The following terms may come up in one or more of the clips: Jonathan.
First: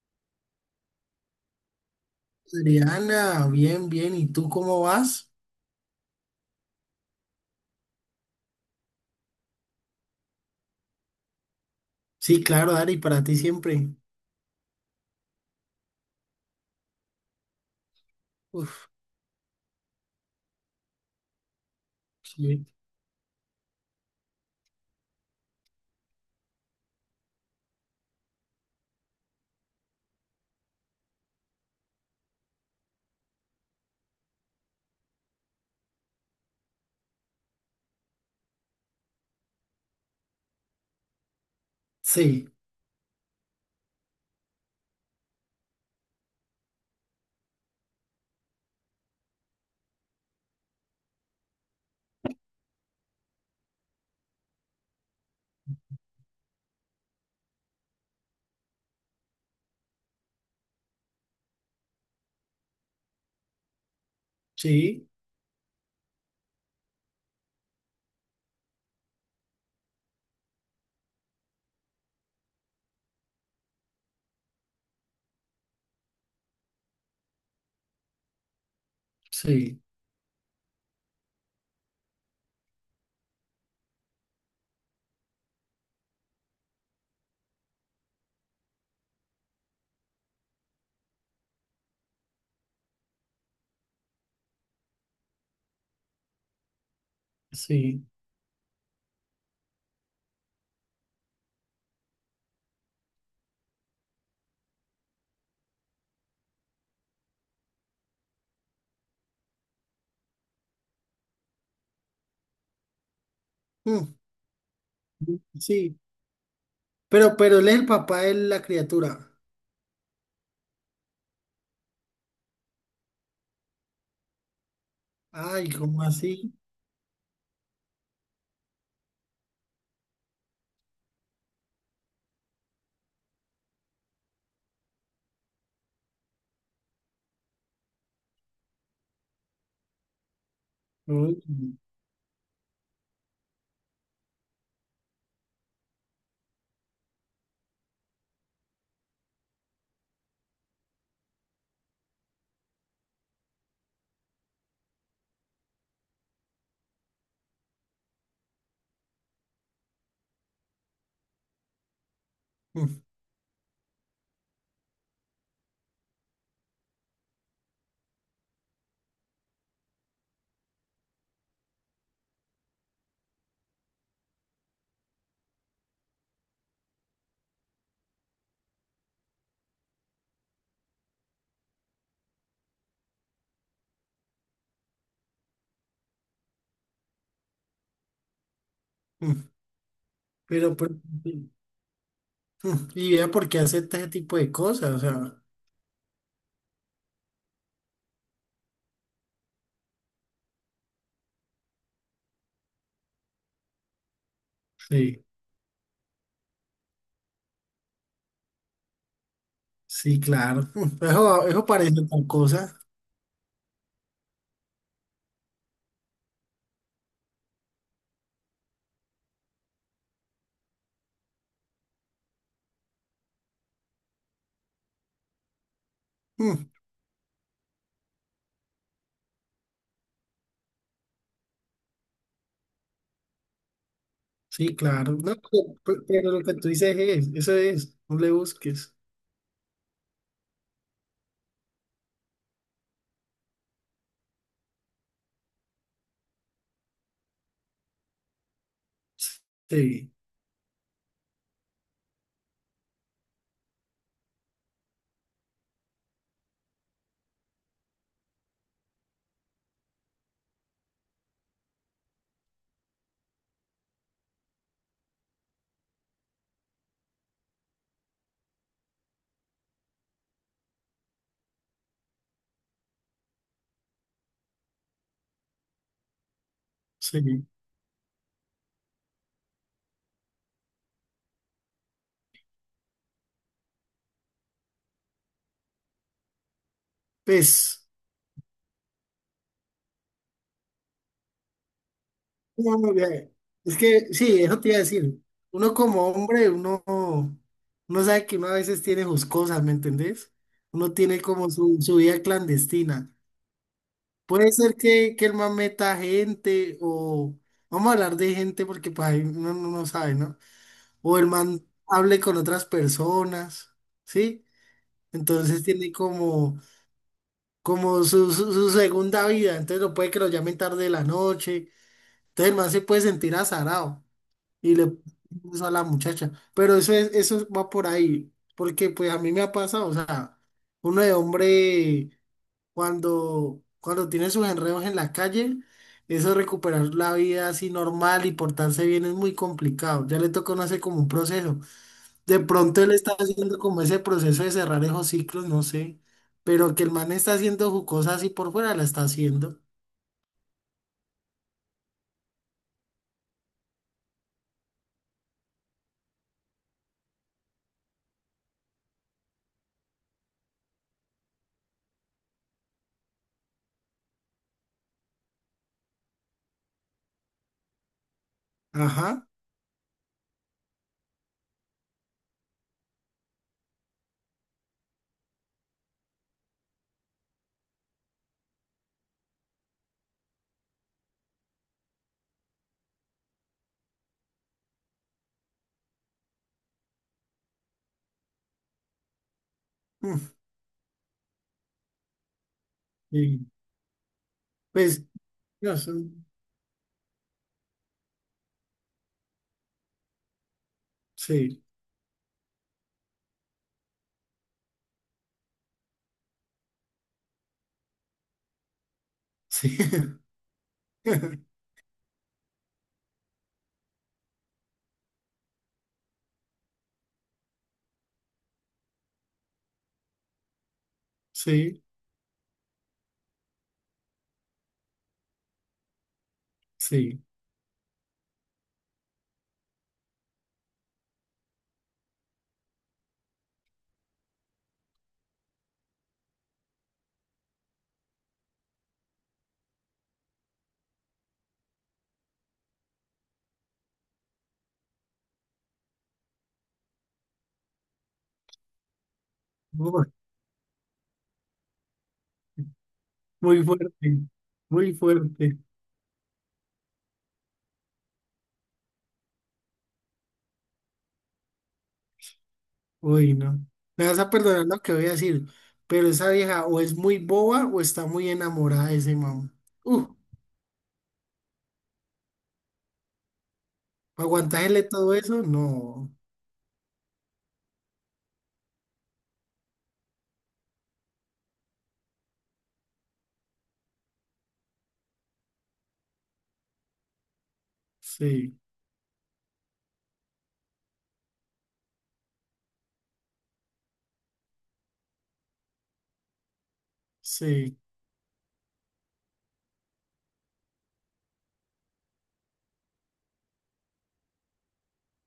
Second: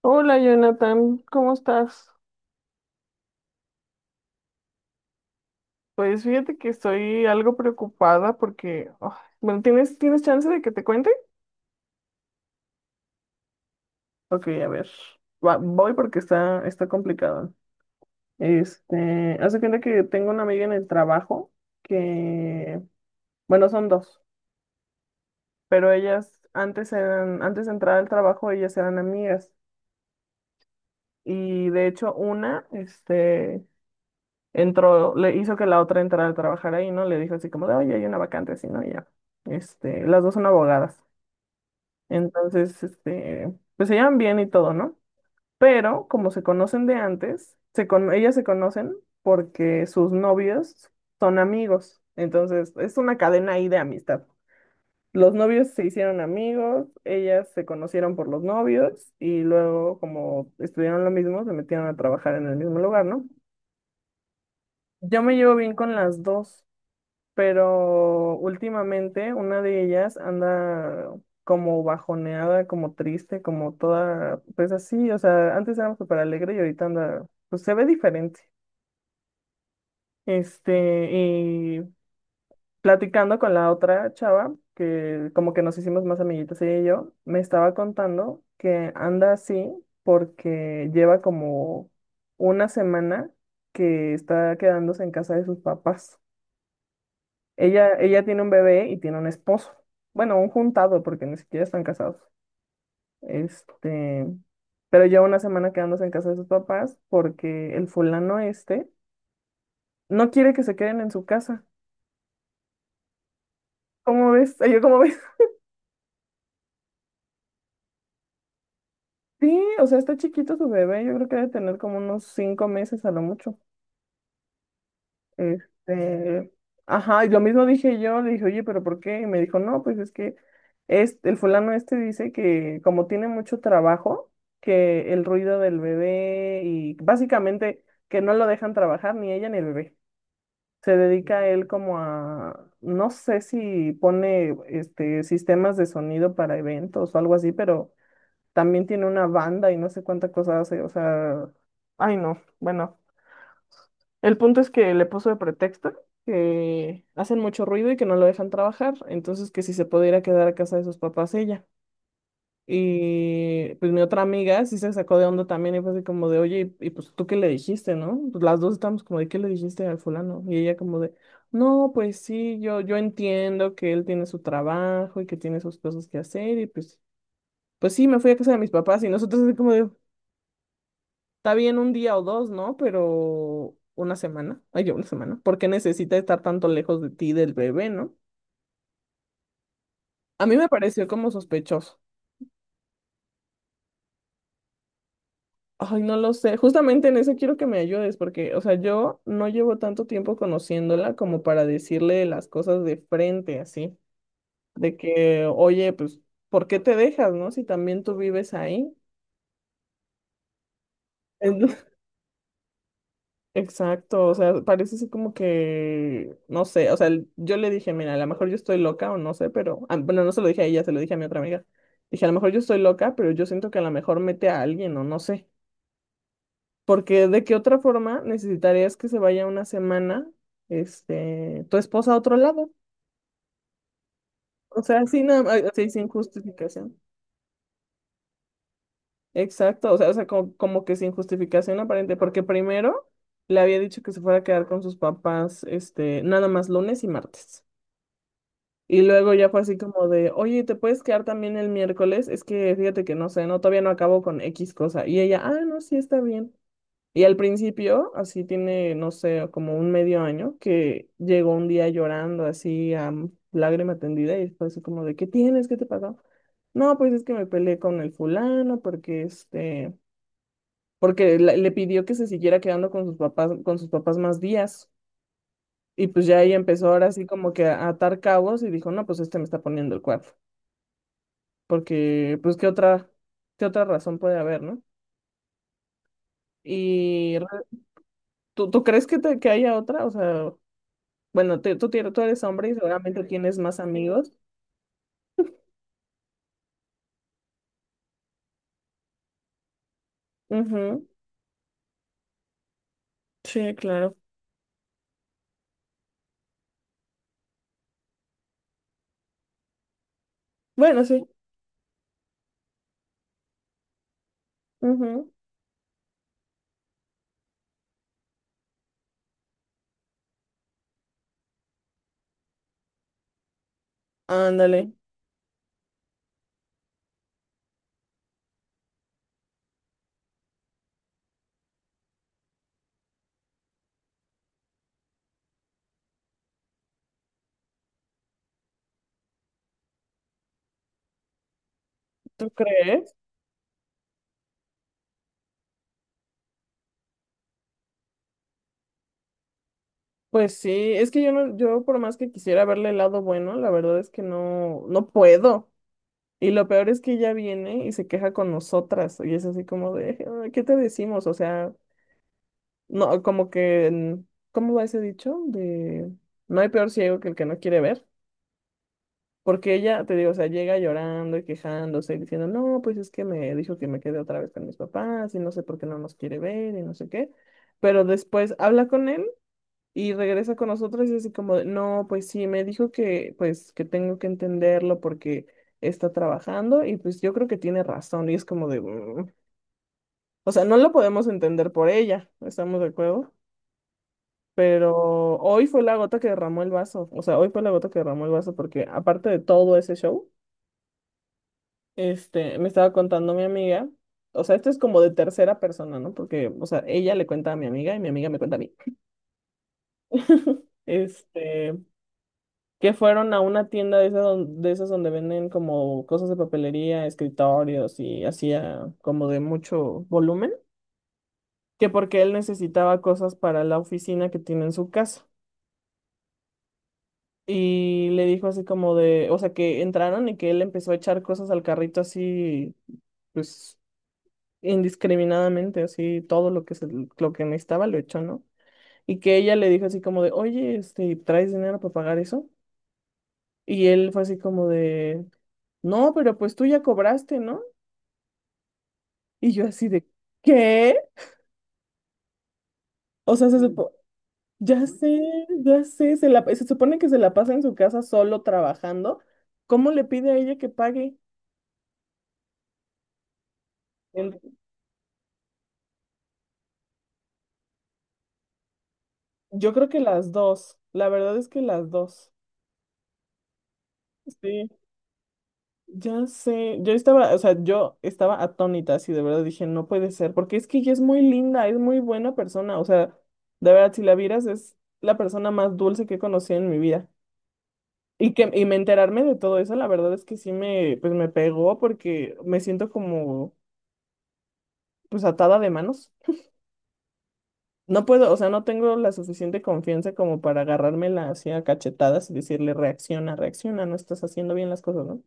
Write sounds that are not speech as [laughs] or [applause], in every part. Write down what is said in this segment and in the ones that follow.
Hola Jonathan, ¿cómo estás? Adriana, bien, bien. ¿Y tú cómo vas? Pues fíjate que estoy algo preocupada porque, bueno, ¿tienes chance de que te cuente? Sí, claro, Dari, para ti siempre. Ok, a ver, voy porque está complicado. Uf, Hace cuenta que tengo una amiga en el trabajo sí, que, bueno, son dos, pero ellas antes eran, antes de entrar al trabajo, ellas eran amigas. Y de hecho, una, entró, le hizo que la otra entrara a trabajar ahí, ¿no? Le dijo así como de, oye, hay una vacante así, ¿no? Y ya, las dos son abogadas. sí, Entonces, pues se llevan bien y todo, ¿no? Pero como se conocen de antes, ellas se conocen porque sus novios son amigos. Entonces, es una cadena ahí de amistad. Los novios se hicieron amigos, ellas se conocieron por los novios y luego como estudiaron lo mismo, se metieron a trabajar en el mismo lugar, ¿no? sí, Yo me llevo bien con las dos. Pero últimamente una de ellas anda como bajoneada, como triste, como toda, pues así, o sea, antes era súper alegre y ahorita anda, pues se ve diferente. sí, Y platicando con la otra chava, que como que nos hicimos más amiguitas ella y yo, me estaba contando que anda así porque lleva como una semana que está quedándose en casa de sus papás. Ella, sí. ella tiene un bebé y tiene un esposo. Bueno, un juntado, porque ni siquiera están casados. Este, pero lleva una semana quedándose en casa de sus papás porque el fulano este no quiere que se queden en su casa. Mm, ¿Cómo ves? [laughs] Ay, yo, ¿cómo ves? [laughs] sí. Pero él es el papá de la criatura. Sí, o sea, está chiquito su bebé. Yo creo que debe tener como unos 5 meses a lo mucho. Ay, ¿cómo Este, así? ajá, y lo mismo dije yo, le dije, oye, pero ¿por qué? Y me dijo, no, pues es que es el fulano este dice que como tiene mucho trabajo, que el ruido del bebé y básicamente que no lo dejan trabajar ni ella ni el bebé. Se Uy, dedica él mm, como a, no sé si pone sistemas de sonido para eventos o algo así, pero también tiene una banda y no sé cuánta cosa hace, o sea, ay no, bueno. El punto es que le puso de pretexto que hacen mucho ruido y que no lo dejan trabajar, entonces que si se pudiera quedar a casa de sus papás ella. mm. Y pues mi otra amiga sí se sacó de onda también y fue así como de, oye, pues tú qué le dijiste, ¿no? Pues las dos estamos como de, ¿qué le dijiste al fulano? Y ella como de, no, pues sí, yo entiendo que él tiene su trabajo y que tiene sus cosas que hacer y pues sí, me fui a casa de mis papás y nosotros así como de, está bien un día o dos, ¿no? Pero una semana, ay, yo una semana, ¿por qué necesita estar tanto lejos de ti del bebé, ¿no? Mm. A mí me Pero, pero, pareció como sí. sospechoso. Y vea por qué acepta ese tipo de cosas. O sea, Ay, no lo sé. Justamente en eso quiero que me ayudes, porque, o sea, yo no llevo tanto tiempo conociéndola como para decirle las cosas de frente, así, de sí, que, oye, pues, ¿por qué te dejas, no? Si también tú vives ahí. sí, claro. [laughs] Eso, eso [laughs] parece tal cosa. Exacto, o sea, parece así como que, no sé, o sea, yo le dije, mira, a lo mejor yo estoy loca o no sé, pero, bueno, no se lo dije a ella, se lo dije a mi otra amiga. Dije, a lo mejor yo estoy loca, pero yo siento que a lo mejor mete a alguien o no sé, Mm, porque de qué otra forma necesitarías que se vaya una semana, tu esposa a otro lado, sí, o sea, claro. sin, No, nada ma- así pero, sin pero lo que tú justificación. dices es, eso es, no le busques. Exacto, o sea, como que sin justificación aparente, porque primero le había dicho que se fuera a quedar con sus papás, nada más lunes y martes. Y luego ya fue así como Sí, de, oye, ¿te puedes quedar también el miércoles? Es que fíjate que no sé, no, todavía no acabo con X cosa. Y ella, ah, no, sí, está bien. Y al principio, así tiene, no sé, como un medio año, que llegó un día llorando así a lágrima tendida y fue así como de, ¿qué tienes? ¿Qué te pasó? No, pues es que me peleé con el fulano porque porque le pidió que se siguiera quedando con sus papás, más días. Y pues ya ella empezó ahora así sí. como que a atar cabos y dijo, no, pues este me está poniendo el cuerno. Porque pues qué otra razón puede haber, ¿no? Y re- Pues, ¿tú crees que haya otra? O sea, bueno, tú eres hombre y no, no, seguramente tienes es más que amigos. sí, eso te iba a decir. Uno como hombre, uno sabe que uno a veces tiene sus cosas, ¿me entendés? Uno Ujú, tiene como su vida clandestina. sí, claro. Puede ser que el man meta gente o vamos a hablar de gente porque pues ahí uno no sabe, ¿no? Bueno, O sí. el man hable con otras personas, ¿sí? Ujú, Entonces tiene como su segunda vida. Entonces no puede que lo llamen tarde de la noche. Entonces el man se puede sentir azarado y le ándale, puso a la muchacha. Pero eso es, eso va por ahí, porque pues a mí me ha pasado, o sea, uno de hombre cuando tiene sus enredos en la calle, eso de recuperar la vida así normal y portarse bien es muy complicado. Ya le toca no hacer como un proceso. De ¿tú pronto él está crees? haciendo como ese proceso de cerrar esos ciclos, no sé. Pero que el man está haciendo su cosa así por fuera, la está haciendo. Pues sí, es que yo no, yo por más que quisiera verle el lado bueno, la verdad es que no, no puedo. Y lo peor es que ella viene y se queja con nosotras. Y es así como de, "Ay, ¿qué te decimos? O sea, no, como que, ¿cómo va ese dicho? De no hay peor ciego que el que no quiere ver. Ajá. Porque ella, te digo, o sea, llega llorando y quejándose y diciendo, no, pues es que me dijo que me quedé otra vez con mis papás y no sé por qué no nos quiere ver y no sé qué. Pero después habla con él y regresa con nosotros y así como, de, no, pues sí, me dijo pues que tengo que entenderlo porque está trabajando y pues yo creo que tiene razón y es como de, "Mm". Mm. O sea, no lo podemos entender por ella, ¿estamos de acuerdo? Y, Pues, Pero hoy fue Dios, la gota que derramó el vaso. O sea, hoy fue la gota que derramó el vaso porque aparte de todo ese show, sí, me estaba contando mi amiga. O sea, esto es como de tercera persona, ¿no? Porque, o sea, ella le cuenta a mi amiga y mi amiga me cuenta a mí. sí, [laughs] [laughs] Este, que fueron a una tienda de esas, de esas donde venden como cosas de papelería, escritorios y hacía como de mucho volumen, sí, que porque él necesitaba cosas para la oficina que tiene en su casa. sí. Y le dijo así como de, o sea, que entraron y que él empezó a echar cosas al carrito así, pues indiscriminadamente, así todo lo que necesitaba lo echó, ¿no? Y que ella le dijo así como de, oye, ¿traes dinero para pagar eso? Y él fue así como de, no, pero pues tú ya cobraste, ¿no? Y yo así de, Uy, ¿qué? O sea, muy fuerte, ya muy sé, fuerte. ya sé, se supone que se la pasa en su casa solo trabajando. ¿Cómo le pide a ella que pague? Uy, no. Me vas a perdonar lo que voy a decir, pero esa vieja o es muy boba o está muy enamorada de ese mamá. Yo creo que Uh, las dos, la verdad es que las dos. Sí, Aguantarle todo eso, no. ya sé, o sea, yo estaba atónita, así de verdad dije, no puede ser, porque es que ella es muy linda, es muy buena persona, o sea, de verdad, si la vieras, es la persona más dulce que he conocido en mi vida. Y que, Sí, y me enterarme de todo eso, la verdad es que sí pues me pegó porque me siento como, pues atada de manos. sí, No puedo, o sea, no tengo la suficiente confianza como para agarrármela así a cachetadas y decirle, reacciona, reacciona, no estás haciendo bien las cosas, ¿no?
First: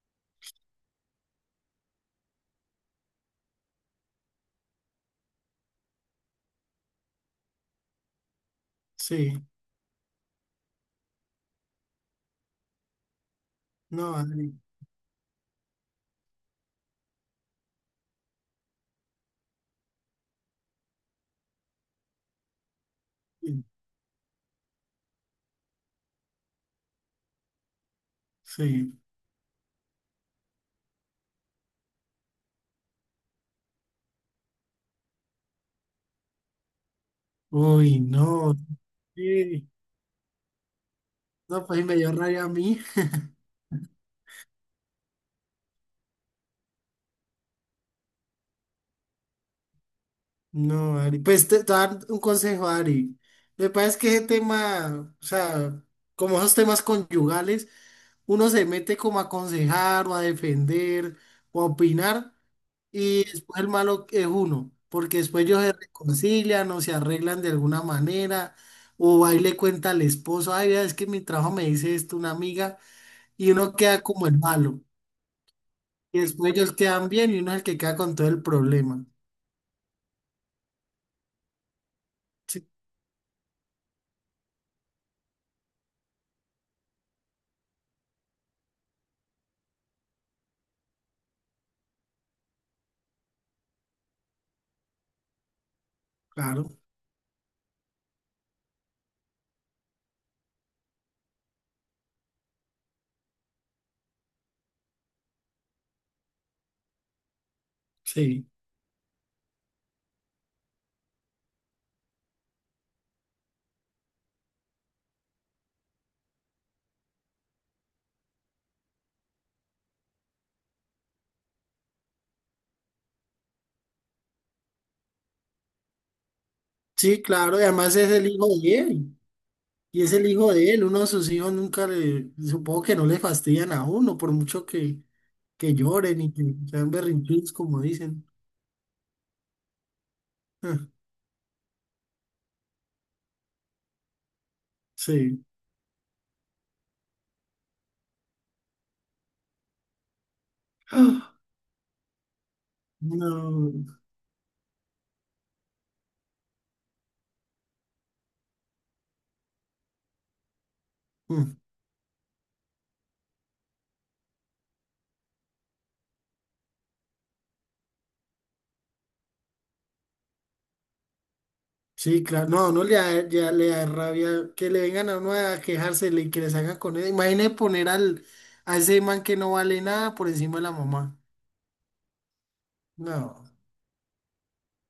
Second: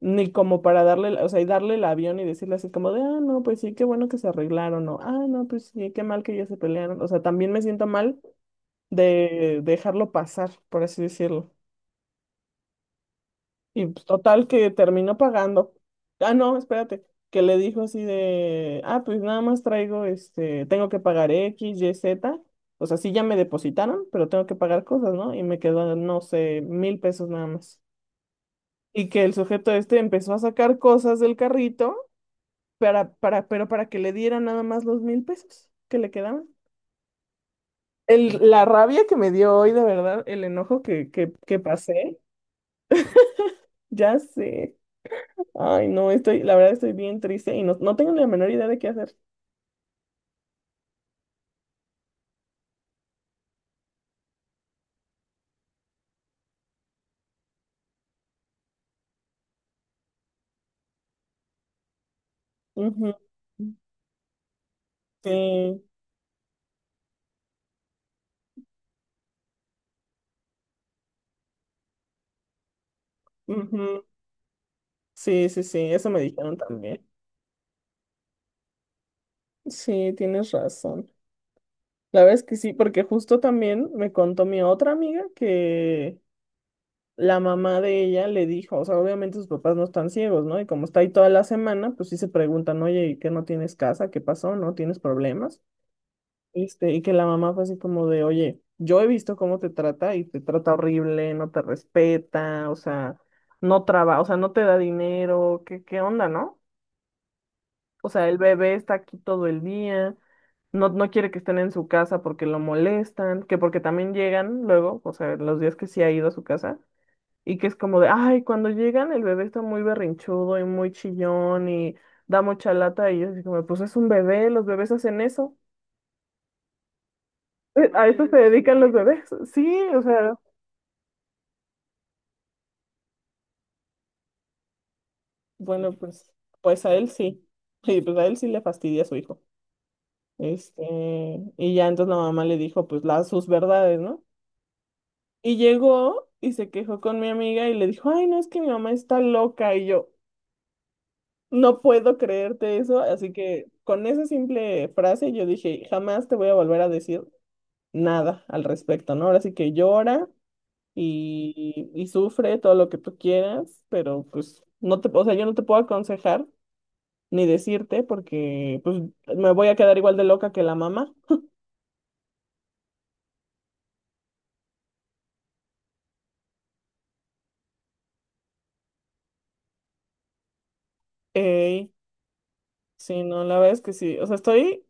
Ni como para darle, o sea, y darle el avión y decirle así como de, ah, no, pues sí, qué bueno que se arreglaron, o, ah, no, pues sí, qué mal que ya se pelearon. O sea, también me siento mal sí. de dejarlo pasar, por así decirlo. Y pues, No, total ay, que terminó pagando. Ah, no, espérate, que le dijo así de, ah, pues nada más traigo, tengo que pagar X, Y, Z. O sea, sí ya me sí. depositaron, pero tengo que pagar cosas, ¿no? Y me quedó, no sé, 1000 pesos nada más. Sí. Y que el sujeto este empezó a sacar cosas del carrito pero para que le diera nada más los 1000 pesos que le quedaban. Uy, El, no. la rabia que me dio Sí. hoy, de verdad, el enojo que No, pues me dio pasé, rabia a mí. ya sé. Ay, no, estoy, la verdad estoy bien triste y no, no tengo ni la menor idea de qué hacer. No, Ari, pues te voy a dar un consejo, Ari. Me parece que ese tema, o sea, como esos temas conyugales, uno se mete como a aconsejar o a defender o a opinar Ujú. y después el malo es uno, porque después ellos se Sí, reconcilian o se arreglan de alguna manera o ahí le cuenta al esposo, ay, vea, es que en mi trabajo me dice esto una amiga y uno queda ujú. como el malo Sí, sí, sí, eso me y después dijeron ellos también. quedan bien y uno es el que queda con todo el problema. Sí, tienes razón. La verdad es que Sí, sí, porque justo también me contó mi otra amiga que la mamá de ella le dijo, o sea, obviamente sus papás no están ciegos, ¿no? Y como está ahí toda la semana, pues sí se preguntan, oye, ¿y qué no tienes casa? ¿Qué pasó? ¿No tienes problemas? claro, Y que la mamá fue así como de, oye, yo he visto cómo te trata y te trata horrible, no te respeta, o sea, no trabaja, o sea, no te da dinero, ¿qué onda, no? O sea, el sí. bebé está aquí todo el día, no, no quiere que estén en su casa porque lo molestan, que porque también llegan luego, o sea, los días que sí ha ido a su casa y que es como de, ay, cuando llegan el bebé está muy berrinchudo y muy chillón y da mucha lata y yo así como, pues es un bebé, los bebés hacen eso. [laughs] Sí, claro, y Eh, además A es eso el se hijo de dedican los él, bebés. Sí, o y es el sea, hijo de él, uno de sus hijos nunca le, supongo que no le fastidian a uno, por mucho que bueno, lloren y pues, que pues sean a él sí. berrinchudos, como Y pues dicen. a él sí le fastidia a su hijo. Ah, Este, y ya entonces la mamá le dijo, pues, las sus verdades, ¿no? sí. Y llegó y se quejó con mi amiga y le dijo, ay, no, es que mi mamá está loca. Y yo, [gasps] Ah, no puedo creerte eso, así que no. con esa simple frase yo dije, jamás te voy a volver a decir nada al respecto, ¿no? Ahora sí que llora Mm, y sufre todo lo que tú quieras, pero pues no te, o sea, yo no te puedo aconsejar ni decirte porque pues me voy a quedar igual de loca que la mamá. sí, claro, no, no le da, ya le da rabia que le vengan a uno a quejarse y que les hagan con él. Imagine poner a ese man que no vale nada por encima de la mamá. Ey, sí, no, No, la verdad es que sí, o sea, estoy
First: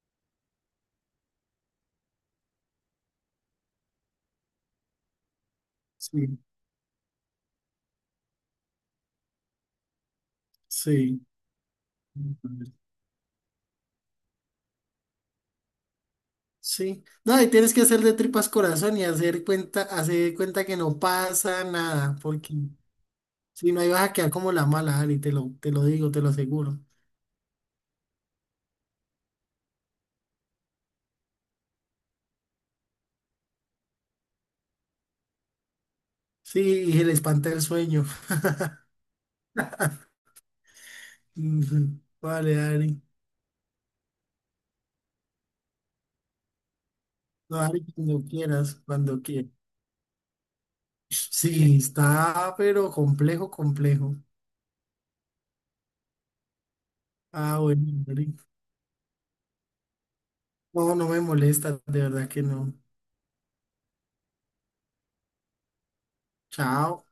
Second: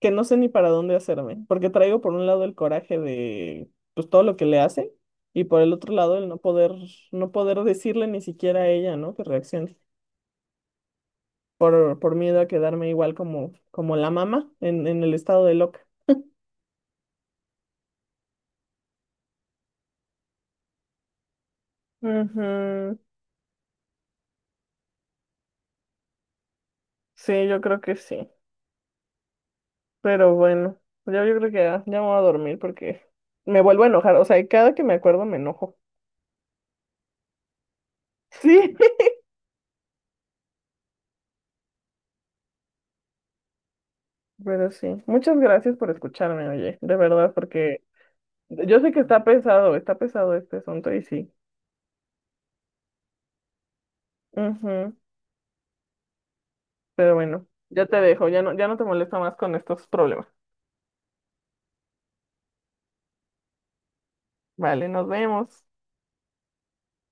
que no sé ni para dónde hacerme, porque traigo por un lado el coraje de pues todo lo que le hace y por el otro lado el no sí, poder no poder decirle ni siquiera a ella, ¿no? que reaccione sí. por miedo a quedarme igual como la mamá en el estado de loca. Sí. No, y tienes que hacer de tripas corazón y hacer cuenta que no pasa nada, porque Ujú. si no, ahí vas a quedar como la mala, Ari, te lo digo, te lo aseguro. Sí, yo creo que sí. Pero bueno, ya yo creo que ya me voy a dormir porque me vuelvo a enojar. O sea, cada que me acuerdo me enojo. Sí, y se le espanta el sueño. [laughs] [laughs] Sí, Ujú. Vale, Ari. pero sí. Muchas gracias por escucharme, oye, de verdad, No, porque Ari, cuando yo quieras, sé que cuando quieras. Está pesado este asunto y sí. Sí, está, pero complejo, complejo. Ujú, pero bueno, Ah, ya te bueno, dejo, Ari. ya no, ya no te molesto más con estos problemas. No, no me molesta, de verdad que no. Vale, nos vemos. Chao.